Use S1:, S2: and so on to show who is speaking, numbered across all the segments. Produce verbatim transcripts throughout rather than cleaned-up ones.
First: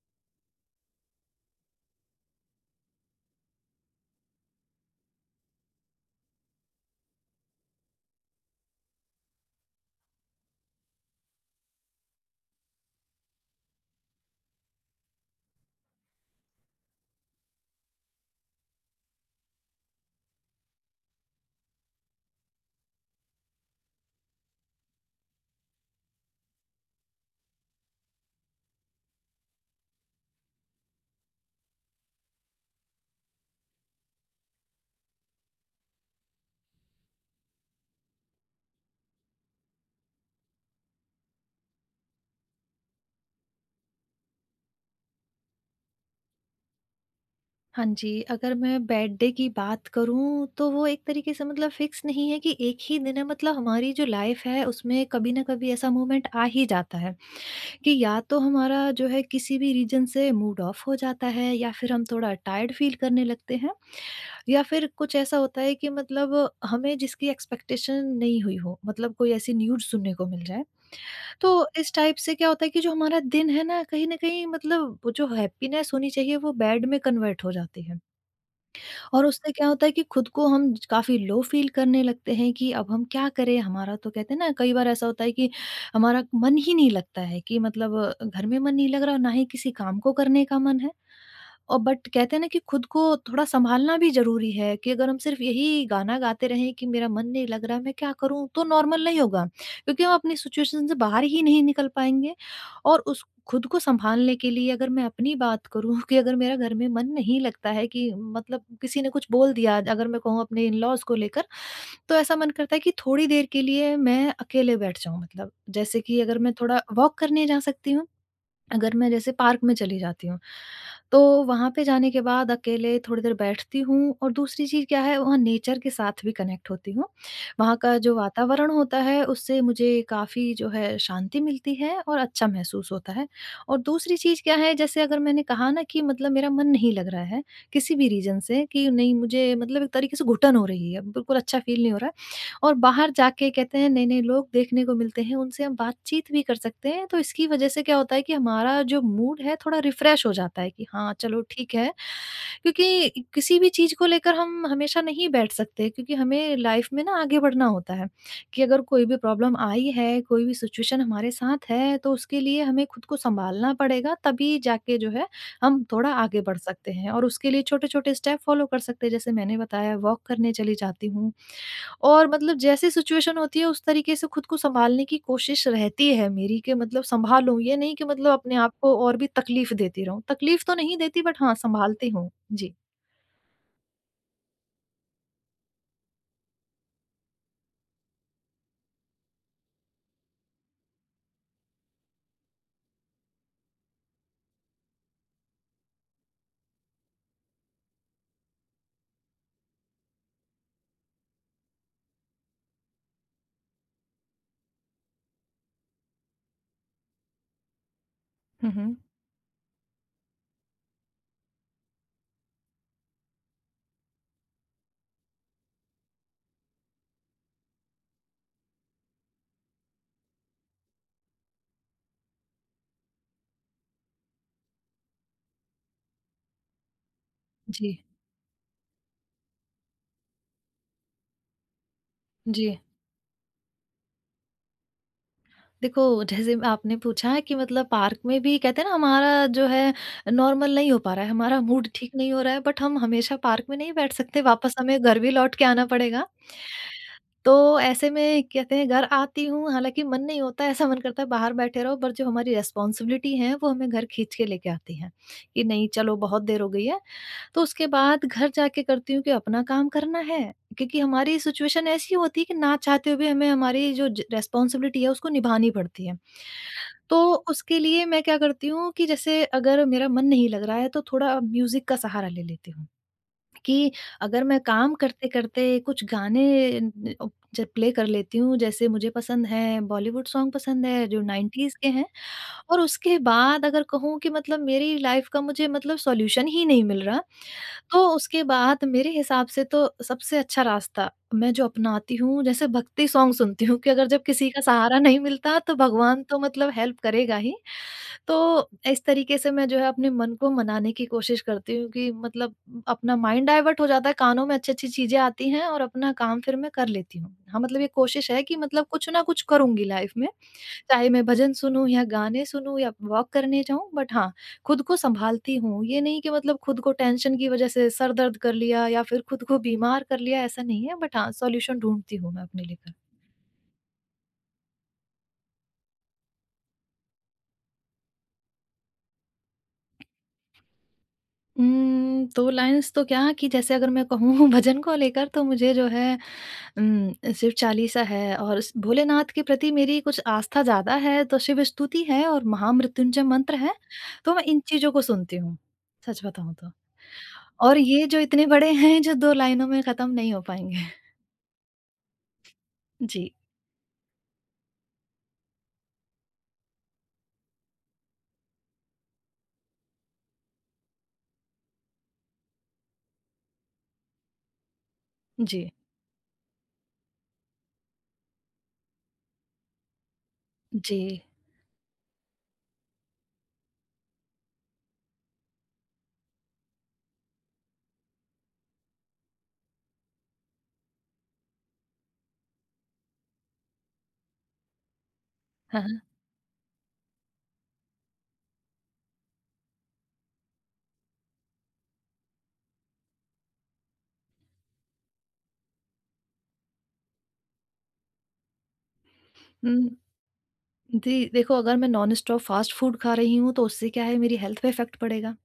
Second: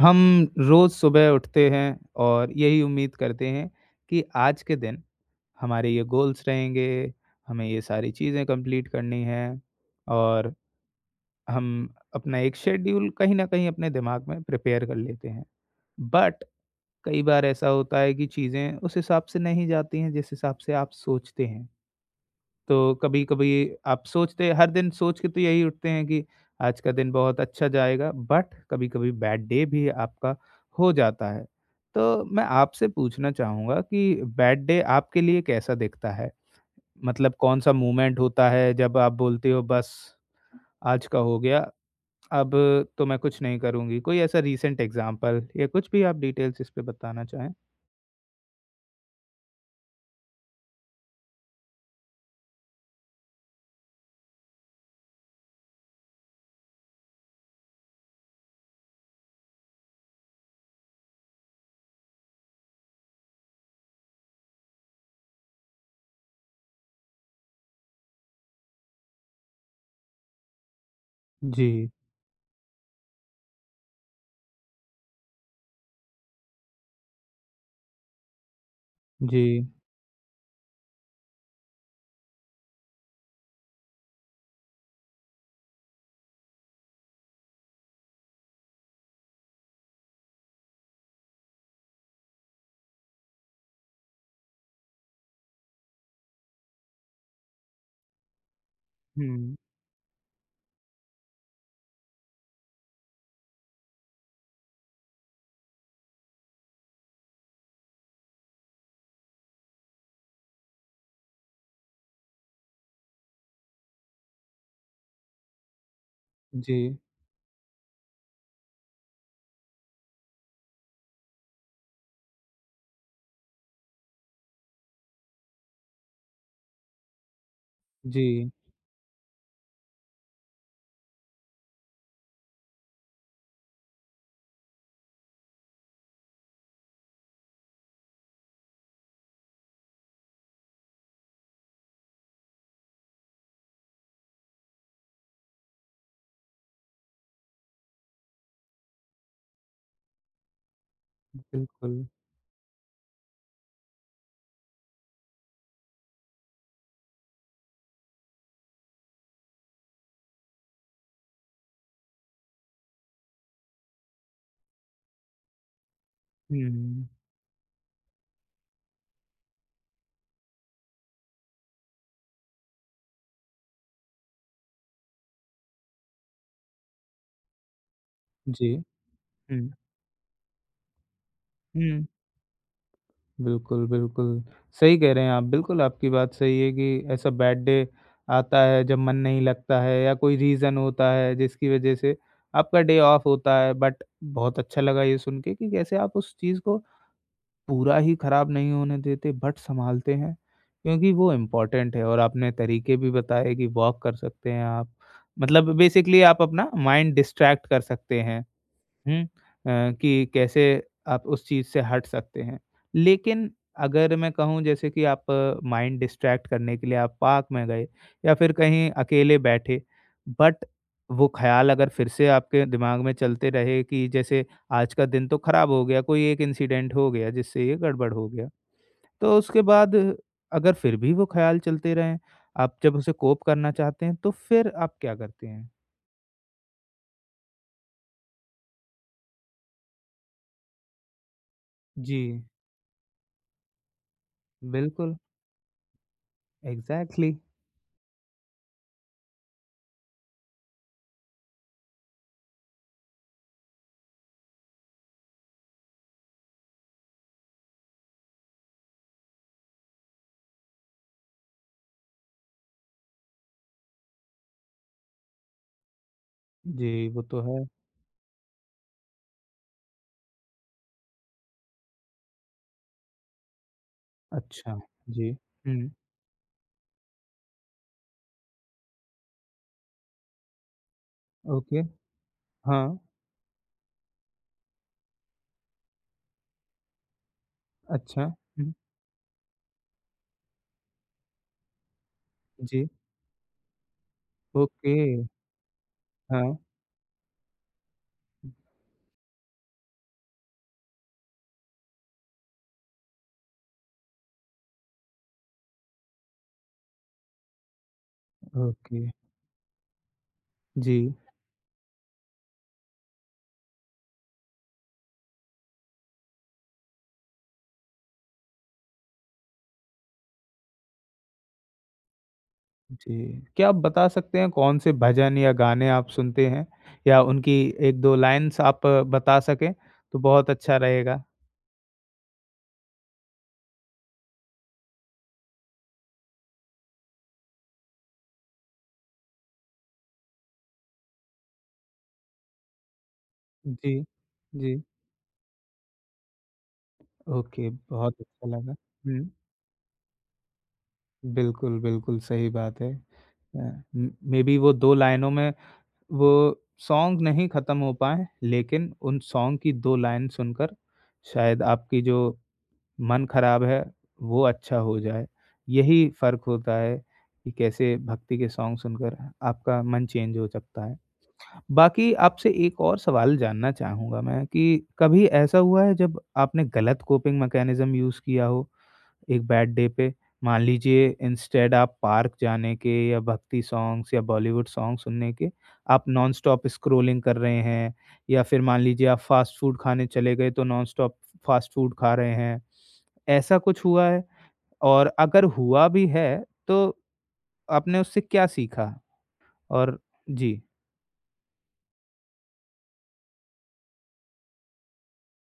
S1: हम रोज़ सुबह उठते हैं और यही उम्मीद करते हैं कि आज के दिन हमारे ये गोल्स रहेंगे, हमें ये सारी चीज़ें कंप्लीट करनी हैं और हम अपना एक शेड्यूल कहीं न कहीं अपने दिमाग में प्रिपेयर कर लेते हैं। बट कई बार ऐसा होता है कि चीज़ें उस हिसाब से नहीं जाती हैं जिस हिसाब से आप सोचते हैं। तो कभी-कभी आप सोचते हर दिन सोच के तो यही उठते हैं कि आज का दिन बहुत अच्छा जाएगा, बट कभी-कभी बैड डे भी आपका हो जाता है। तो मैं आपसे पूछना चाहूँगा कि बैड डे आपके लिए कैसा दिखता है? मतलब कौन-सा मोमेंट होता है जब आप बोलते हो बस आज का हो गया, अब तो मैं कुछ नहीं करूँगी? कोई ऐसा रीसेंट एग्ज़ाम्पल या कुछ भी आप डिटेल्स इस पे बताना चाहें?
S2: हाँ जी, अगर मैं बेड डे की बात करूँ तो वो एक तरीके से मतलब फ़िक्स नहीं है कि एक ही दिन है, मतलब हमारी जो लाइफ़ है उसमें कभी न कभी ऐसा मोमेंट आ ही जाता है, कि या तो हमारा जो है किसी भी रीज़न से मूड ऑफ हो जाता है या फिर हम थोड़ा टायर्ड फ़ील करने लगते हैं या फिर कुछ ऐसा होता है कि मतलब हमें जिसकी एक्सपेक्टेशन नहीं हुई हो, मतलब कोई ऐसी न्यूज़ सुनने को मिल जाए। तो
S1: जी,
S2: इस टाइप से क्या होता है कि जो हमारा दिन है ना, कहीं न कहीं मतलब वो जो हैप्पीनेस होनी चाहिए वो बैड में कन्वर्ट हो जाती है। और
S1: जी।
S2: उससे क्या होता है कि खुद को हम काफ़ी लो फ़ील करने लगते हैं कि अब हम क्या करें? हमारा तो कहते हैं ना, कई बार ऐसा होता है कि हमारा मन ही नहीं लगता है कि मतलब अ, घर में मन नहीं लग रहा और ना ही किसी काम को करने का मन है। और बट कहते हैं ना कि खुद को थोड़ा सँभालना भी ज़रूरी है कि अगर हम सिर्फ़ यही गाना गाते रहें कि मेरा मन नहीं लग रहा, मैं क्या करूँ? तो नॉर्मल नहीं होगा,
S1: हुँ।
S2: क्योंकि हम अपनी सिचुएशन से बाहर ही नहीं निकल पाएँगे। और उस खुद को सँभालने के लिए अगर मैं अपनी बात करूँ कि अगर मेरा घर में मन नहीं लगता है कि मतलब किसी ने कुछ बोल दिया, अगर मैं कहूँ अपने इन-लॉज़ को लेकर, तो ऐसा मन करता है कि थोड़ी देर के लिए मैं अकेले बैठ जाऊँ मतलब। जैसे कि अगर मैं थोड़ा
S1: जी,
S2: वॉक करने जा सकती हूँ, अगर मैं जैसे पार्क में चली जाती हूँ, तो वहाँ पे जाने के बाद अकेले थोड़ी देर बैठती हूँ और दूसरी चीज़ क्या है, वहाँ नेचर के साथ भी कनेक्ट होती हूँ। वहाँ का जो
S1: जी।
S2: वातावरण होता है उससे मुझे काफ़ी जो है शांति मिलती है और अच्छा महसूस होता है। और दूसरी चीज़ क्या है, जैसे अगर मैंने कहा ना कि मतलब मेरा मन नहीं लग रहा है, किसी भी रीज़न से कि नहीं, मुझे मतलब एक तरीके से घुटन हो रही है, बिल्कुल अच्छा फ़ील नहीं हो रहा है। और बाहर जाके कहते हैं नए-नए लोग देखने को मिलते हैं, उनसे हम बातचीत भी कर सकते हैं, तो इसकी वजह से क्या होता है कि हमारा जो मूड है थोड़ा रिफ्रेश हो जाता है कि हाँ, चलो ठीक है।
S1: बिल्कुल।
S2: क्योंकि किसी भी चीज़ को लेकर हम हमेशा नहीं बैठ सकते, क्योंकि हमें लाइफ में ना आगे बढ़ना होता है, कि अगर कोई भी प्रॉब्लम आई है, कोई भी सिचुएशन हमारे साथ है, तो उसके लिए हमें खुद को सँभालना पड़ेगा, तभी जाके जो है हम थोड़ा आगे बढ़ सकते
S1: हुँ,
S2: हैं और उसके लिए छोटे-छोटे स्टेप फ़ॉलो कर सकते हैं। जैसे मैंने बताया, वॉक करने चली जाती हूँ और मतलब जैसी सिचुएशन होती है उस तरीके से खुद को सँभालने की कोशिश रहती है मेरी कि मतलब सँभालूँ, ये नहीं कि मतलब अपने
S1: जी,
S2: आप को और भी
S1: हुँ।
S2: तकलीफ़ देती रहूँ। तकलीफ़ तो नहीं देती, बट हाँ,
S1: हुँ।
S2: सँभालती हूँ। जी।
S1: बिल्कुल, बिल्कुल। सही कह रहे हैं आप। बिल्कुल, आपकी बात सही है कि ऐसा बैड डे आता है जब मन नहीं लगता है या कोई रीज़न होता है जिसकी वज़ह से आपका डे ऑफ होता है बट बहुत अच्छा लगा ये सुन के कि कैसे आप उस चीज़ को पूरा ही ख़राब नहीं होने देते बट सँभालते हैं क्योंकि वो इम्पोर्टेंट है और आपने तरीके भी बताए कि वॉक कर सकते हैं आप। मतलब बेसिकली आप अपना माइंड डिस्ट्रैक्ट कर सकते हैं।
S2: हुँ, हुँ।
S1: हुँ। अ, कि कैसे आप उस चीज़ से हट सकते हैं। लेकिन अगर मैं कहूँ जैसे कि आप माइंड डिस्ट्रैक्ट करने के लिए आप पार्क में गए या फिर कहीं अकेले बैठे, बट वो ख़्याल अगर फिर से आपके दिमाग में चलते रहे कि जैसे आज का दिन तो ख़राब हो गया, कोई एक इंसिडेंट हो गया जिससे ये
S2: जी,
S1: गड़बड़ हो गया। तो उसके बाद अगर फिर भी वो ख़्याल चलते रहें,
S2: जी।
S1: आप जब उसे कोप करना चाहते हैं, तो फिर आप क्या करते हैं?
S2: देखो, जैसे आपने पूछा है कि मतलब पार्क में भी कहते हैं ना, हमारा जो है नॉर्मल नहीं हो पा रहा है, हमारा मूड ठीक
S1: जी,
S2: नहीं हो रहा है, बट हम हमेशा पार्क में नहीं बैठ सकते, वापस हमें
S1: बिल्कुल,
S2: घर भी लौट के आना पड़ेगा।
S1: एग्ज़ैक्टली।
S2: तो ऐसे में कहते हैं, घर आती हूँ, हालाँकि मन नहीं होता है, ऐसा मन करता है बाहर बैठे रहो, पर जो हमारी रिस्पॉन्सिबिलिटी है वो हमें घर खींच के लेके आती है, कि नहीं, चलो बहुत देर हो गई है। तो उसके बाद घर जाके करती हूँ कि अपना काम करना है, क्योंकि हमारी सिचुएशन ऐसी होती है कि ना चाहते हुए भी हमें हमारी जो ज रिस्पॉन्सिबिलिटी है उसको निभानी पड़ती है।
S1: जी,
S2: तो
S1: वो तो है।
S2: उसके लिए मैं क्या करती हूँ कि जैसे अगर मेरा मन नहीं लग रहा है तो थोड़ा म्यूज़िक का सहारा ले लेती हूँ। कि अगर मैं
S1: अच्छा,
S2: काम
S1: जी।
S2: करते-करते
S1: हुँ,
S2: कुछ गाने न- अ, जब प्ले कर लेती हूँ, जैसे मुझे पसंद है, बॉलीवुड सॉन्ग पसंद है जो नाइन्टीज़
S1: ओके,
S2: के हैं, और
S1: हाँ,
S2: उसके बाद अगर कहूँ कि मतलब मेरी लाइफ़ का मुझे मतलब सॉल्यूशन ही नहीं मिल रहा, तो
S1: अच्छा,
S2: उसके
S1: हुँ।
S2: बाद मेरे हिसाब से तो सबसे अच्छा रास्ता मैं जो अपनाती हूँ, जैसे
S1: जी,
S2: भक्ति सॉन्ग सुनती हूँ कि अगर, जब किसी का
S1: ओके,
S2: सहारा नहीं मिलता, तो भगवान तो
S1: हाँ,
S2: मतलब हेल्प करेगा ही। तो इस तरीके से मैं जो है अपने मन को मनाने की कोशिश करती हूँ कि मतलब अपना माइंड डाइवर्ट हो जाता है, कानों में अच्छी-अच्छी चीज़ें आती हैं और अपना काम फिर मैं कर लेती हूँ। हाँ, मतलब ये कोशिश है कि मतलब
S1: ओके,
S2: कुछ ना कुछ करूँगी लाइफ़ में, चाहे
S1: जी,
S2: मैं भजन सुनूँ या गाने सुनूँ या वॉक करने जाऊँ, बट हाँ, खुद को सँभालती हूँ। ये नहीं कि मतलब खुद को टेंशन की वज़ह से सर दर्द कर लिया या फिर खुद को बीमार कर लिया, ऐसा नहीं है, बट हाँ, सॉल्यूशन ढूँढती हूँ मैं अपने लेकर।
S1: जी। क्या आप बता सकते हैं कौन-से भजन या गाने आप सुनते हैं? या उनकी एक दो लाइन्स आप अ, बता सकें, तो बहुत अच्छा रहेगा।
S2: उम, दो लाइन्स तो क्या, कि जैसे अगर मैं कहूँ भजन को लेकर, तो मुझे जो है हुँ, शिव चालीसा है, और स भोलेनाथ के प्रति मेरी कुछ आस्था ज़्यादा है, तो शिव स्तुति है और महामृत्युंजय मंत्र है,
S1: जी,
S2: तो मैं इन
S1: जी,
S2: चीज़ों को सुनती हूँ, सच बताऊँ तो।
S1: ओके,
S2: और ये जो
S1: बहुत
S2: इतने
S1: अच्छा
S2: बड़े
S1: लगा।
S2: हैं जो
S1: हुँ,
S2: दो लाइनों में खत्म नहीं हो पाएँगे।
S1: बिल्कुल, बिल्कुल सही बात है।
S2: जी,
S1: अ, म मेबी वो दो लाइनों में वो सॉन्ग नहीं ख़त्म हो पाए, लेकिन उन सॉन्ग की दो लाइन सुनकर शायद आपकी जो मन ख़राब है, वो अच्छा हो जाए।
S2: जी,
S1: यही फ़र्क होता है कि कैसे भक्ति के सॉन्ग सुनकर आपका मन चेंज हो सकता है।
S2: जी।
S1: बाकी आपसे एक और सवाल जानना चाहूँगा मैं कि कभी ऐसा हुआ है जब आपने गलत कोपिंग मैकेनिज़्म यूज़ किया हो? एक बैड डे पे मान लीजिए इंस्टेड आप पार्क जाने के या भक्ति सॉन्ग्स या बॉलीवुड सॉन्ग सुनने के
S2: हाँ, हाँ।
S1: आप नॉन स्टॉप स्क्रॉलिंग कर रहे हैं या फिर मान लीजिए आप फास्ट फूड खाने चले गए तो नॉन स्टॉप फास्ट फूड खा रहे हैं। ऐसा कुछ हुआ है? और अगर हुआ भी है तो आपने उससे क्या सीखा?
S2: हुँ,
S1: और जी,
S2: जी, देखो, अगर मैं नॉन स्टॉप फास्ट फूड खा रही हूँ, तो उससे क्या है, मेरी हेल्थ पे इफ़ेक्ट पड़ेगा,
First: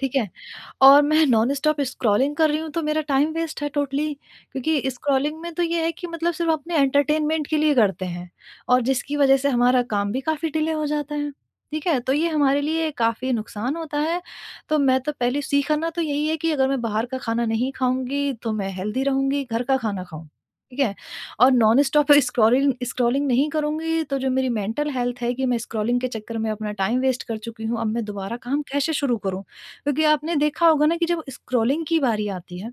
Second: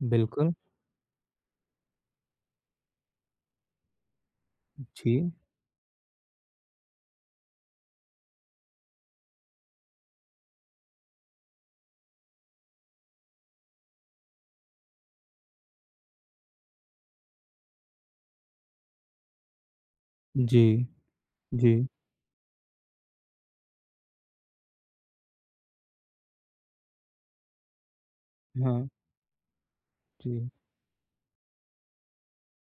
S2: ठीक है?
S1: बिल्कुल।
S2: और मैं नॉन-स्टॉप स्क्रॉलिंग कर रही हूँ तो मेरा टाइम वेस्ट है टोटली, क्योंकि
S1: जी,
S2: स्क्रॉलिंग में तो ये है कि मतलब सिर्फ़ अपने एंटरटेनमेंट के लिए करते हैं, और जिसकी वज़ह से हमारा काम भी काफ़ी डिले हो जाता है। ठीक है? तो ये हमारे लिए काफ़ी नुकसान होता है। तो मैं तो पहले, सीखना तो यही है कि अगर मैं बाहर का खाना नहीं खाऊँगी तो मैं हेल्दी रहूँगी, घर का खाना खाऊँ।
S1: जी,
S2: ठीक है? और
S1: जी,
S2: नॉन-स्टॉप स्क्रॉलिंग स्क्रॉलिंग नहीं करूँगी, तो जो मेरी मेंटल हेल्थ है, कि मैं स्क्रॉलिंग के चक्कर में अपना टाइम वेस्ट कर चुकी हूँ, अब मैं दोबारा काम
S1: हाँ,
S2: कैसे शुरू करूँ? क्योंकि आपने
S1: जी,
S2: देखा होगा ना कि जब स्क्रॉलिंग की बारी आती है,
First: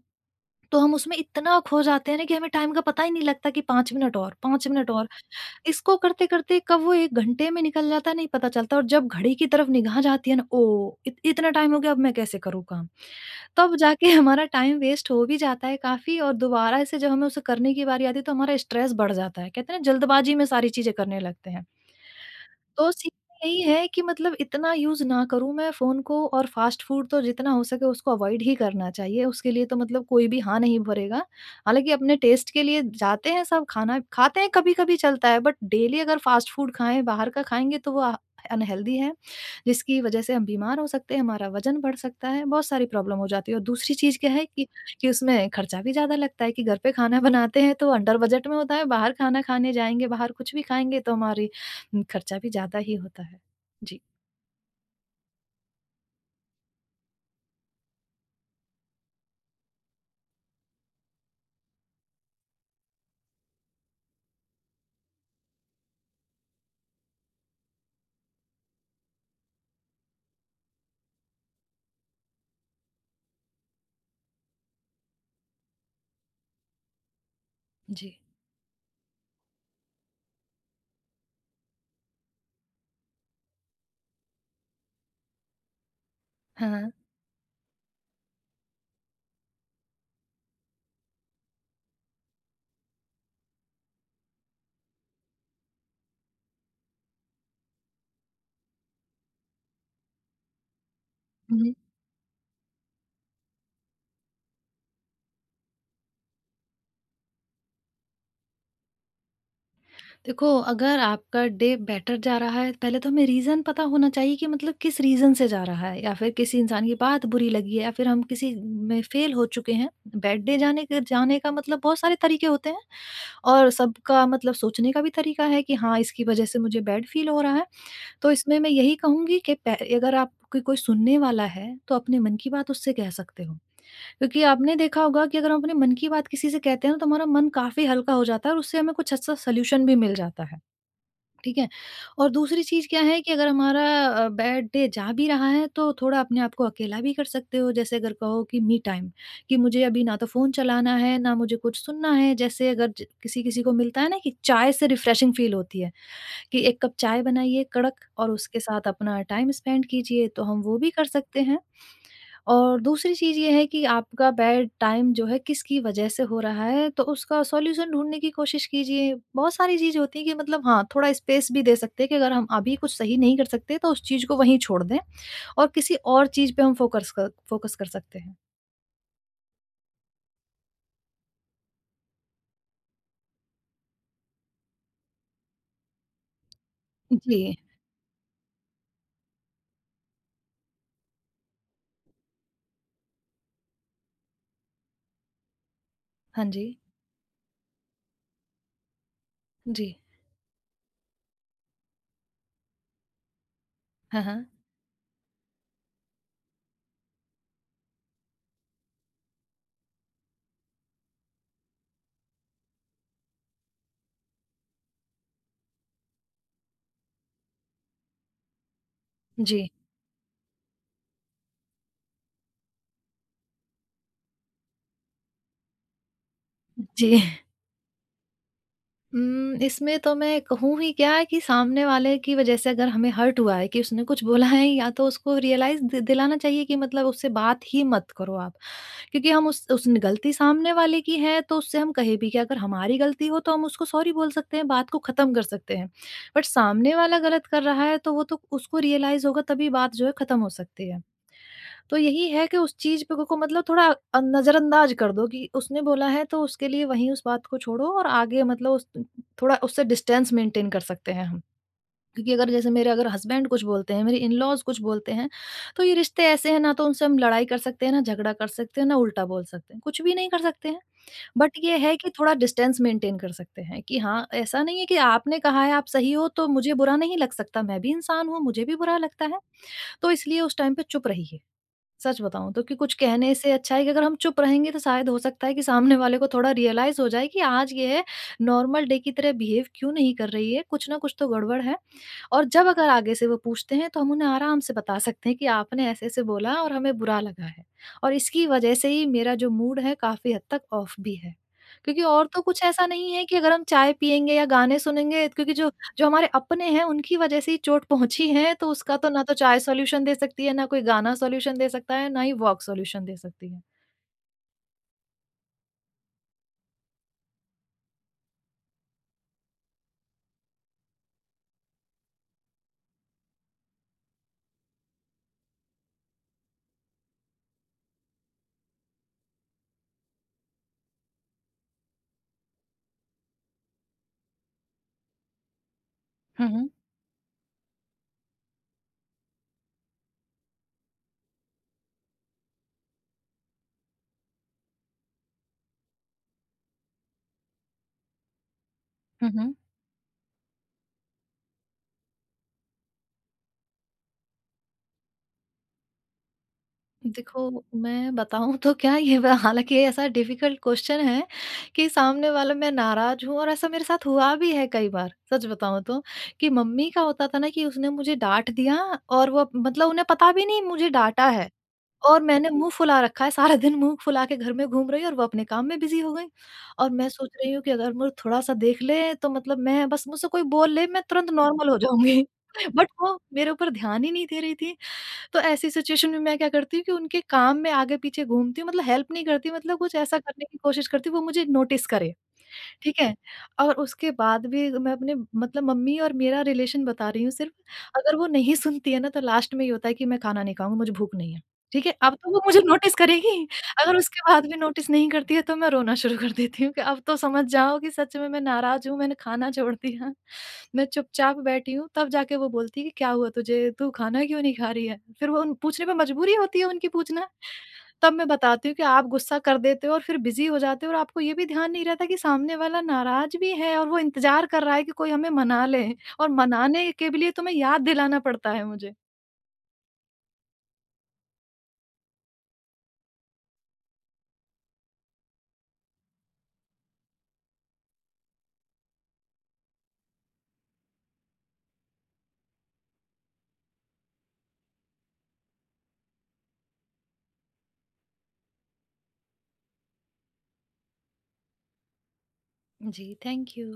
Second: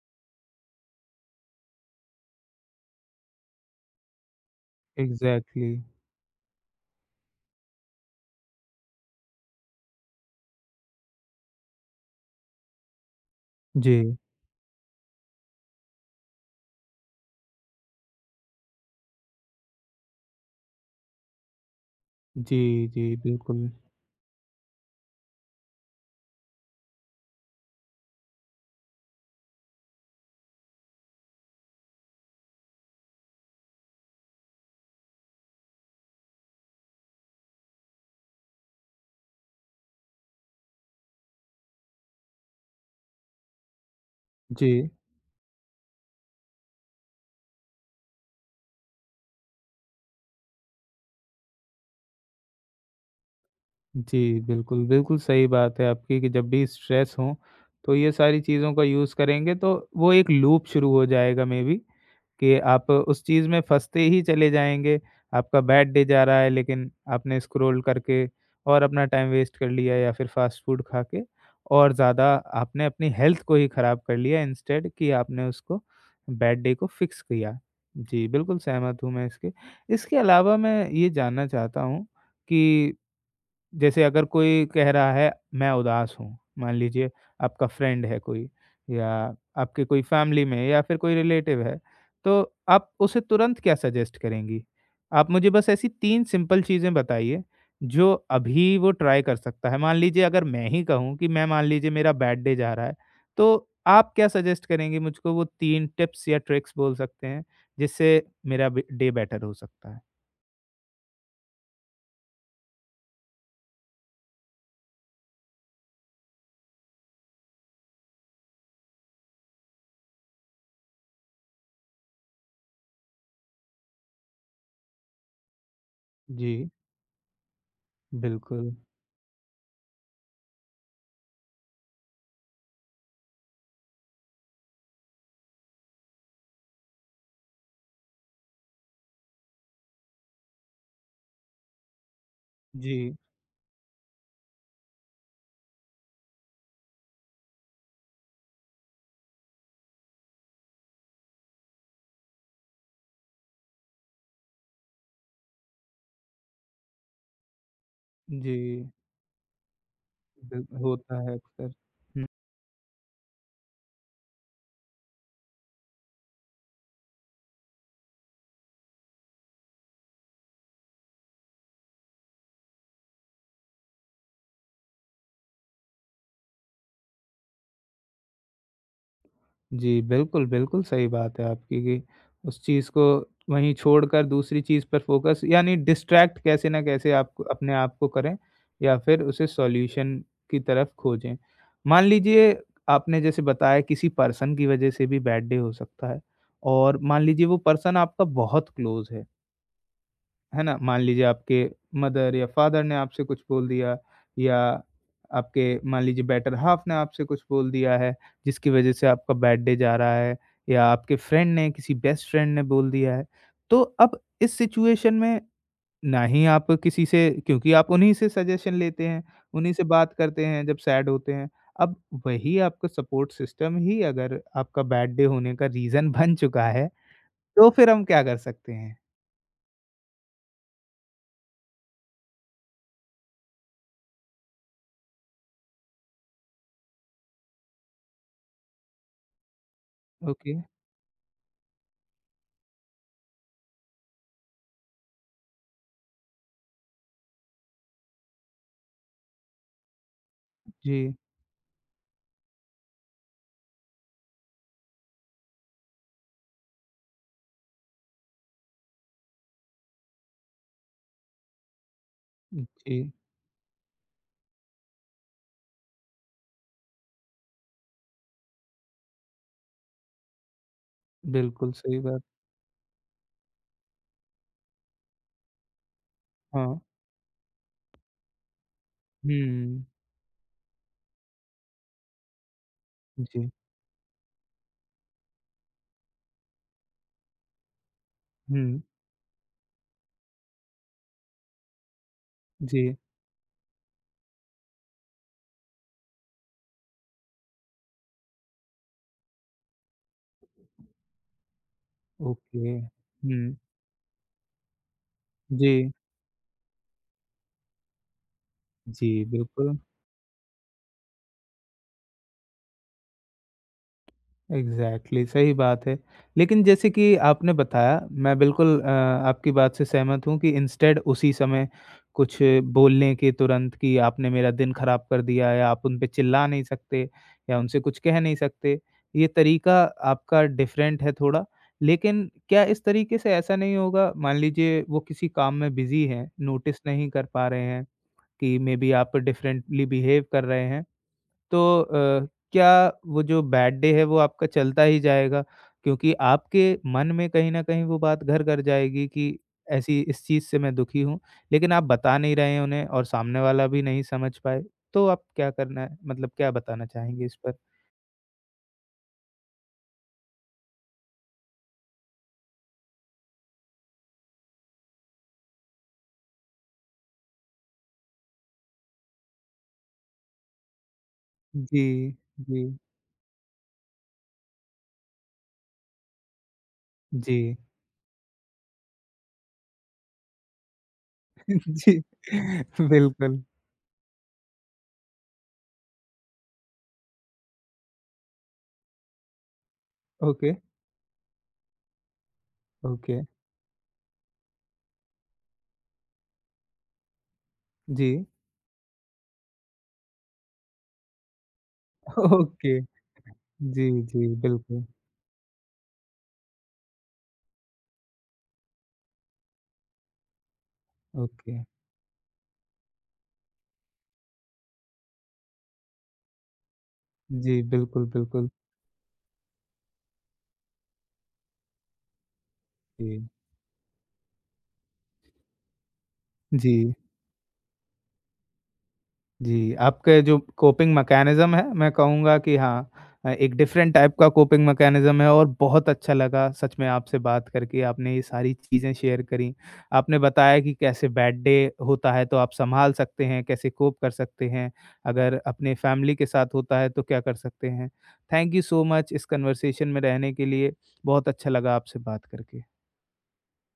S2: तो हम उसमें इतना खो जाते हैं ना कि हमें टाइम का पता ही नहीं लगता, कि पाँच मिनट और, पाँच मिनट और।
S1: एग्ज़ैक्टली।
S2: इसको करते-करते कब वो एक घंटे में निकल जाता है नहीं पता चलता, और जब घड़ी की तरफ निगाह जाती है ना, ओह! इत इतना टाइम हो गया, अब मैं कैसे करूँ काम? तब जाके
S1: जी,
S2: हमारा टाइम वेस्ट हो भी जाता है काफ़ी, और दोबारा से जब हमें उसे करने की बारी आती है तो हमारा स्ट्रेस बढ़ जाता है। कहते हैं ना, जल्दबाजी में सारी चीज़ें करने लगते हैं।
S1: जी,
S2: तो
S1: जी,
S2: यही
S1: बिल्कुल।
S2: है कि मतलब इतना यूज़ ना करूँ मैं फ़ोन को, और फ़ास्ट फ़ूड तो जितना हो सके उसको अवॉइड ही करना चाहिए, उसके लिए तो मतलब कोई भी हाँ नहीं भरेगा। हालाँकि अपने टेस्ट के लिए जाते हैं, सब खाना खाते हैं, कभी-कभी चलता है, बट डेली अगर फ़ास्ट फ़ूड खाएँ, बाहर का खाएँगे तो वो अ, अनहेल्दी है, जिसकी वज़ह से हम बीमार हो सकते हैं, हमारा वज़न बढ़ सकता है, बहुत सारी प्रॉब्लम हो जाती है, और दूसरी चीज़ क्या है कि
S1: जी।
S2: कि उसमें खर्चा भी ज़्यादा लगता है, कि घर पे खाना बनाते हैं तो अंडर बजट में होता है, बाहर खाना खाने जाएँगे, बाहर कुछ भी खाएँगे तो हमारी हुँ, खर्चा भी ज़्यादा ही होता है। जी।
S1: जी, बिल्कुल, बिल्कुल सही बात है आपकी कि जब भी स्ट्रेस हो, तो ये सारी चीज़ों का यूज़ करेंगे तो वो एक लूप शुरू हो जाएगा मे बी कि आप उस चीज़ में फँसते ही चले जाएँगे। आपका बैड डे जा रहा है लेकिन आपने स्क्रॉल करके और अपना टाइम वेस्ट कर लिया या फिर फ़ास्ट फूड खा के और ज़्यादा आपने अपनी हेल्थ को ही ख़राब कर लिया इंस्टेड कि आपने उसको बैड डे को फ़िक्स किया।
S2: जी।
S1: जी, बिल्कुल सहमत हूँ मैं इसके। इसके अलावा मैं ये जानना चाहता हूँ कि जैसे अगर कोई कह रहा है मैं उदास हूँ, मान
S2: हाँ।
S1: लीजिए आपका फ्रेंड है कोई या आपके कोई फैमिली में या फिर कोई रिलेटिव है, तो आप उसे तुरंत क्या सजेस्ट करेंगी? आप मुझे बस ऐसी तीन सिंपल चीज़ें बताइए जो अभी वो ट्राई कर सकता है। मान लीजिए अगर मैं ही कहूँ कि मैं
S2: हुँ,
S1: मान
S2: हुँ।
S1: लीजिए मेरा बैड डे जा रहा है, तो आप क्या सजेस्ट करेंगे मुझको वो तीन टिप्स या ट्रिक्स बोल सकते हैं, जिससे मेरा बे डे बेटर हो सकता है?
S2: देखो, अगर आपका डे बेटर जा रहा है, पहले तो हमें रीज़न पता होना चाहिए, कि मतलब किस रीज़न से जा रहा है, या फिर किसी इंसान की बात बुरी लगी है या फिर हम किसी में फ़ेल हो चुके हैं। बैड डे जाने के जाने का मतलब बहुत सारे तरीके होते हैं, और सबका मतलब सोचने का भी तरीका है कि हाँ, इसकी वज़ह से
S1: जी,
S2: मुझे बैड फ़ील हो रहा है। तो इसमें मैं
S1: बिल्कुल।
S2: यही कहूँगी कि पह अगर आपकी कोई कोई सुनने वाला है, तो अपने मन की बात उससे कह सकते हो। क्योंकि आपने देखा होगा कि अगर हम अपने मन की बात किसी से कहते हैं ना, तो हमारा मन काफ़ी हल्का हो जाता है, और उससे हमें कुछ अच्छा सॉल्यूशन भी मिल जाता है, ठीक है? और दूसरी चीज़ क्या
S1: जी,
S2: है कि अगर हमारा अ, बैड डे जा भी रहा है तो थोड़ा अपने आप को अकेला भी कर सकते हो। जैसे अगर कहो कि मी टाइम कि मुझे अभी ना तो फ़ोन चलाना है, ना मुझे कुछ सुनना है। जैसे अगर ज किसी-किसी को मिलता है ना कि चाय से रिफ्रेशिंग फ़ील होती है कि एक कप चाय बनाइए कड़क और
S1: जी।
S2: उसके साथ अपना टाइम स्पेंड कीजिए, तो हम
S1: बिल
S2: वो भी कर
S1: होता है
S2: सकते हैं।
S1: अक्सर। हुँ।
S2: और दूसरी चीज़ ये है कि आपका बैड टाइम जो है किसकी वजह से हो रहा है, तो उसका सॉल्यूशन ढूँढने की कोशिश कीजिए। बहुत सारी चीज़ होती है कि मतलब हाँ, थोड़ा स्पेस भी दे सकते हैं कि अगर हम अभी कुछ सही नहीं कर सकते तो उस चीज़ को वहीं छोड़ दें और किसी और चीज़ पे हम फ़ोकस कर फ़ोकस कर सकते हैं।
S1: जी, बिल्कुल, बिल्कुल सही बात है आपकी कि उस चीज़ को वहीं छोड़कर दूसरी चीज़ पर फ़ोकस यानी डिस्ट्रैक्ट कैसे न कैसे आप
S2: जी।
S1: अपने आप को करें या फिर उसे सॉल्यूशन की तरफ खोजें। मान लीजिए आपने जैसे बताया किसी पर्सन की वज़ह से भी बैड डे हो सकता है
S2: हाँ जी।
S1: और मान लीजिए वो पर्सन आपका बहुत क्लोज़ है।
S2: जी।
S1: है ना? मान लीजिए आपके मदर या फादर ने आपसे कुछ बोल दिया
S2: हाँ, हाँ।
S1: या आपके मान लीजिए बेटर हाफ़ ने आपसे कुछ बोल दिया है, जिसकी वज़ह से आपका बैड डे जा रहा है या आपके फ्रेंड ने, किसी बेस्ट फ्रेंड ने बोल दिया है। तो अब इस सिचुएशन में ना ही आप किसी से क्योंकि आप उन्हीं से सजेशन लेते हैं,
S2: जी।
S1: उन्हीं से बात करते हैं जब सैड होते हैं। अब वही आपका सपोर्ट सिस्टम ही अगर आपका बैड डे होने का रीज़न बन चुका है,
S2: जी।
S1: तो फिर हम क्या कर सकते हैं?
S2: उम, इसमें तो मैं कहूँ ही क्या है कि सामने वाले की वजह से अगर हमें हर्ट हुआ है कि उसने कुछ बोला है या तो उसको रियलाइज़ दि दिलाना चाहिए कि मतलब उससे बात ही मत करो आप। क्योंकि हम उस उस गलती
S1: ओके।
S2: सामने वाले की है तो उससे हम कहे भी कि अगर हमारी गलती हो तो हम उसको सॉरी बोल सकते हैं, बात को ख़त्म कर सकते हैं। बट सामने वाला गलत कर रहा है तो वो तो उसको रियलाइज़ होगा तभी बात जो है ख़त्म हो सकती है।
S1: जी।
S2: तो यही है कि उस चीज़ पे को मतलब थोड़ा अ, नज़रअंदाज़ कर दो कि उसने बोला है तो उसके लिए वहीं उस बात को छोड़ो और आगे मतलब उस थोड़ा उससे डिस्टेंस मेंटेन कर सकते हैं हम। क्योंकि अगर जैसे मेरे
S1: जी।
S2: अगर हस्बैंड कुछ बोलते हैं, मेरे इन-लॉज़ कुछ बोलते हैं, तो ये रिश्ते ऐसे हैं ना तो उनसे हम लड़ाई कर सकते हैं, ना झगड़ा कर सकते हैं, ना उल्टा बोल सकते हैं, कुछ भी नहीं कर सकते हैं। बट
S1: बिल्कुल
S2: ये है
S1: सही
S2: कि
S1: बात।
S2: थोड़ा डिस्टेंस मेंटेन कर सकते हैं कि हाँ, ऐसा नहीं है कि आपने कहा है आप सही हो तो मुझे
S1: हाँ।
S2: बुरा नहीं लग सकता, मैं भी इंसान हूँ, मुझे भी बुरा लगता है,
S1: हुँ,
S2: तो इसलिए उस टाइम पे चुप रहिए। सच बताऊँ तो कि कुछ कहने
S1: जी।
S2: से अच्छा है कि अगर हम चुप रहेंगे तो शायद हो सकता है कि सामने वाले को थोड़ा रियलाइज़ हो जाए कि आज ये
S1: हुँ,
S2: नॉर्मल डे की तरह बिहेव क्यों नहीं कर रही है, कुछ ना कुछ तो गड़बड़ है। और जब अगर
S1: जी।
S2: आगे से वो पूछते हैं तो हम उन्हें आराम से बता सकते हैं कि आपने ऐसे-ऐसे बोला और हमें बुरा लगा है और इसकी वजह से ही मेरा जो मूड है काफ़ी हद तक ऑफ भी है। क्योंकि और तो कुछ
S1: ओके।
S2: ऐसा नहीं है कि अगर
S1: हुँ,
S2: हम चाय पिएँगे या गाने सुनेंगे क्योंकि जो
S1: जी।
S2: जो हमारे अपने हैं उनकी वजह से ही चोट पहुँची है तो उसका
S1: जी,
S2: तो ना तो चाय
S1: बिल्कुल।
S2: सॉल्यूशन दे सकती है, ना कोई गाना सॉल्यूशन दे सकता है, ना ही वॉक सॉल्यूशन दे सकती है।
S1: एग्ज़ैक्टली सही बात है। लेकिन जैसे कि आपने बताया मैं बिल्कुल अ, आपकी बात से सहमत हूँ कि इंस्टेड उसी समय कुछ बोलने के तुरंत कि आपने मेरा दिन ख़राब कर दिया या आप उन पे चिल्ला नहीं सकते या उनसे कुछ कह नहीं सकते। ये तरीका आपका डिफ़रेंट है थोड़ा। लेकिन क्या इस तरीके से ऐसा नहीं होगा मान लीजिए वो किसी काम में बिज़ी हैं,
S2: हुँ, हुँ।
S1: नोटिस नहीं कर पा रहे हैं कि मेबी आप डिफ़रेंटली बिहेव कर रहे हैं तो अ, क्या वो जो बैड डे है वो आपका चलता ही जाएगा? क्योंकि आपके मन में कहीं न कहीं वो बात घर कर जाएगी
S2: हुँ,
S1: कि
S2: हुँ।
S1: ऐसी इस चीज़ से मैं दुखी हूँ, लेकिन आप बता नहीं रहे हैं उन्हें और सामने वाला भी नहीं समझ पाए, तो आप क्या करना है मतलब क्या बताना चाहेंगे इस पर?
S2: देखो, मैं बताऊँ तो क्या ये व हालाँकि ये ऐसा डिफ़िकल्ट क्वेश्चन है कि सामने वाला मैं नाराज़ हूँ और ऐसा मेरे साथ हुआ भी है कई बार, सच बताऊँ तो। कि मम्मी का होता था ना कि उसने मुझे डाँट दिया और वो मतलब उन्हें पता भी नहीं मुझे डाँटा है
S1: जी,
S2: और मैंने
S1: जी,
S2: मुँह फुला रखा है, सारा दिन मुँह फुला के घर में घूम रही हूँ और वो अपने काम में बिज़ी हो गई। और मैं सोच रही
S1: जी,
S2: हूँ कि अगर मुझे थोड़ा-सा देख ले तो मतलब मैं बस मुझसे कोई बोल ले, मैं तुरंत नॉर्मल हो
S1: जी,
S2: जाऊँगी। बट वो
S1: बिल्कुल।
S2: मेरे ऊपर ध्यान ही नहीं दे रही थी तो ऐसी सिचुएशन में मैं क्या करती हूँ कि उनके काम में आगे पीछे घूमती हूँ मतलब हेल्प नहीं करती मतलब कुछ ऐसा करने
S1: ओके,
S2: की कोशिश करती हूँ वो मुझे नोटिस करे, ठीक है?
S1: ओके,
S2: और उसके बाद भी मैं अपने मतलब मम्मी और मेरा रिलेशन बता रही हूँ सिर्फ, अगर
S1: जी,
S2: वो नहीं सुनती है ना तो लास्ट में ये होता है कि मैं खाना नहीं खाऊँगी, मुझे भूख नहीं है। ठीक है? अब तो वो मुझे
S1: ओके,
S2: नोटिस करेगी,
S1: जी,
S2: अगर उसके
S1: जी,
S2: बाद भी
S1: बिल्कुल,
S2: नोटिस नहीं करती है तो मैं रोना शुरू कर देती हूँ कि अब तो समझ जाओ कि सच में मैं नाराज़ हूँ, मैंने खाना छोड़ दिया। मैं चुपचाप
S1: ओके,
S2: बैठी हूँ, तब जाके वो बोलती है कि क्या हुआ तुझे? तू खाना क्यों नहीं खा रही है? फिर वो उन पूछने पे मजबूरी होती है उनकी पूछना।
S1: जी, बिल्कुल,
S2: तब मैं
S1: बिल्कुल,
S2: बताती हूँ कि आप गुस्सा कर देते हो और फिर बिज़ी हो जाते हो और आपको ये भी ध्यान नहीं रहता कि सामने वाला
S1: जी,
S2: नाराज़ भी है और वो इंतज़ार कर रहा है कि कोई हमें मना ले और
S1: जी।
S2: मनाने के लिए तुम्हें याद दिलाना पड़ता है मुझे।
S1: जी, आपके जो कोपिंग मैकेनिज़्म है, मैं कहूँगा कि हाँ अ, एक डिफरेंट टाइप का कोपिंग मैकेनिज़्म है और बहुत अच्छा लगा सच में आपसे बात करके, आपने ये सारी चीज़ें शेयर करी। आपने बताया कि कैसे बैड डे होता है तो आप सँभाल सकते हैं, कैसे कोप कर सकते हैं, अगर अपने फैमिली के साथ होता है तो क्या कर सकते हैं। थैंक यू सो मच इस कन्वर्सेशन में रहने के लिए, बहुत अच्छा लगा आपसे बात करके।
S2: जी, थैंक यू।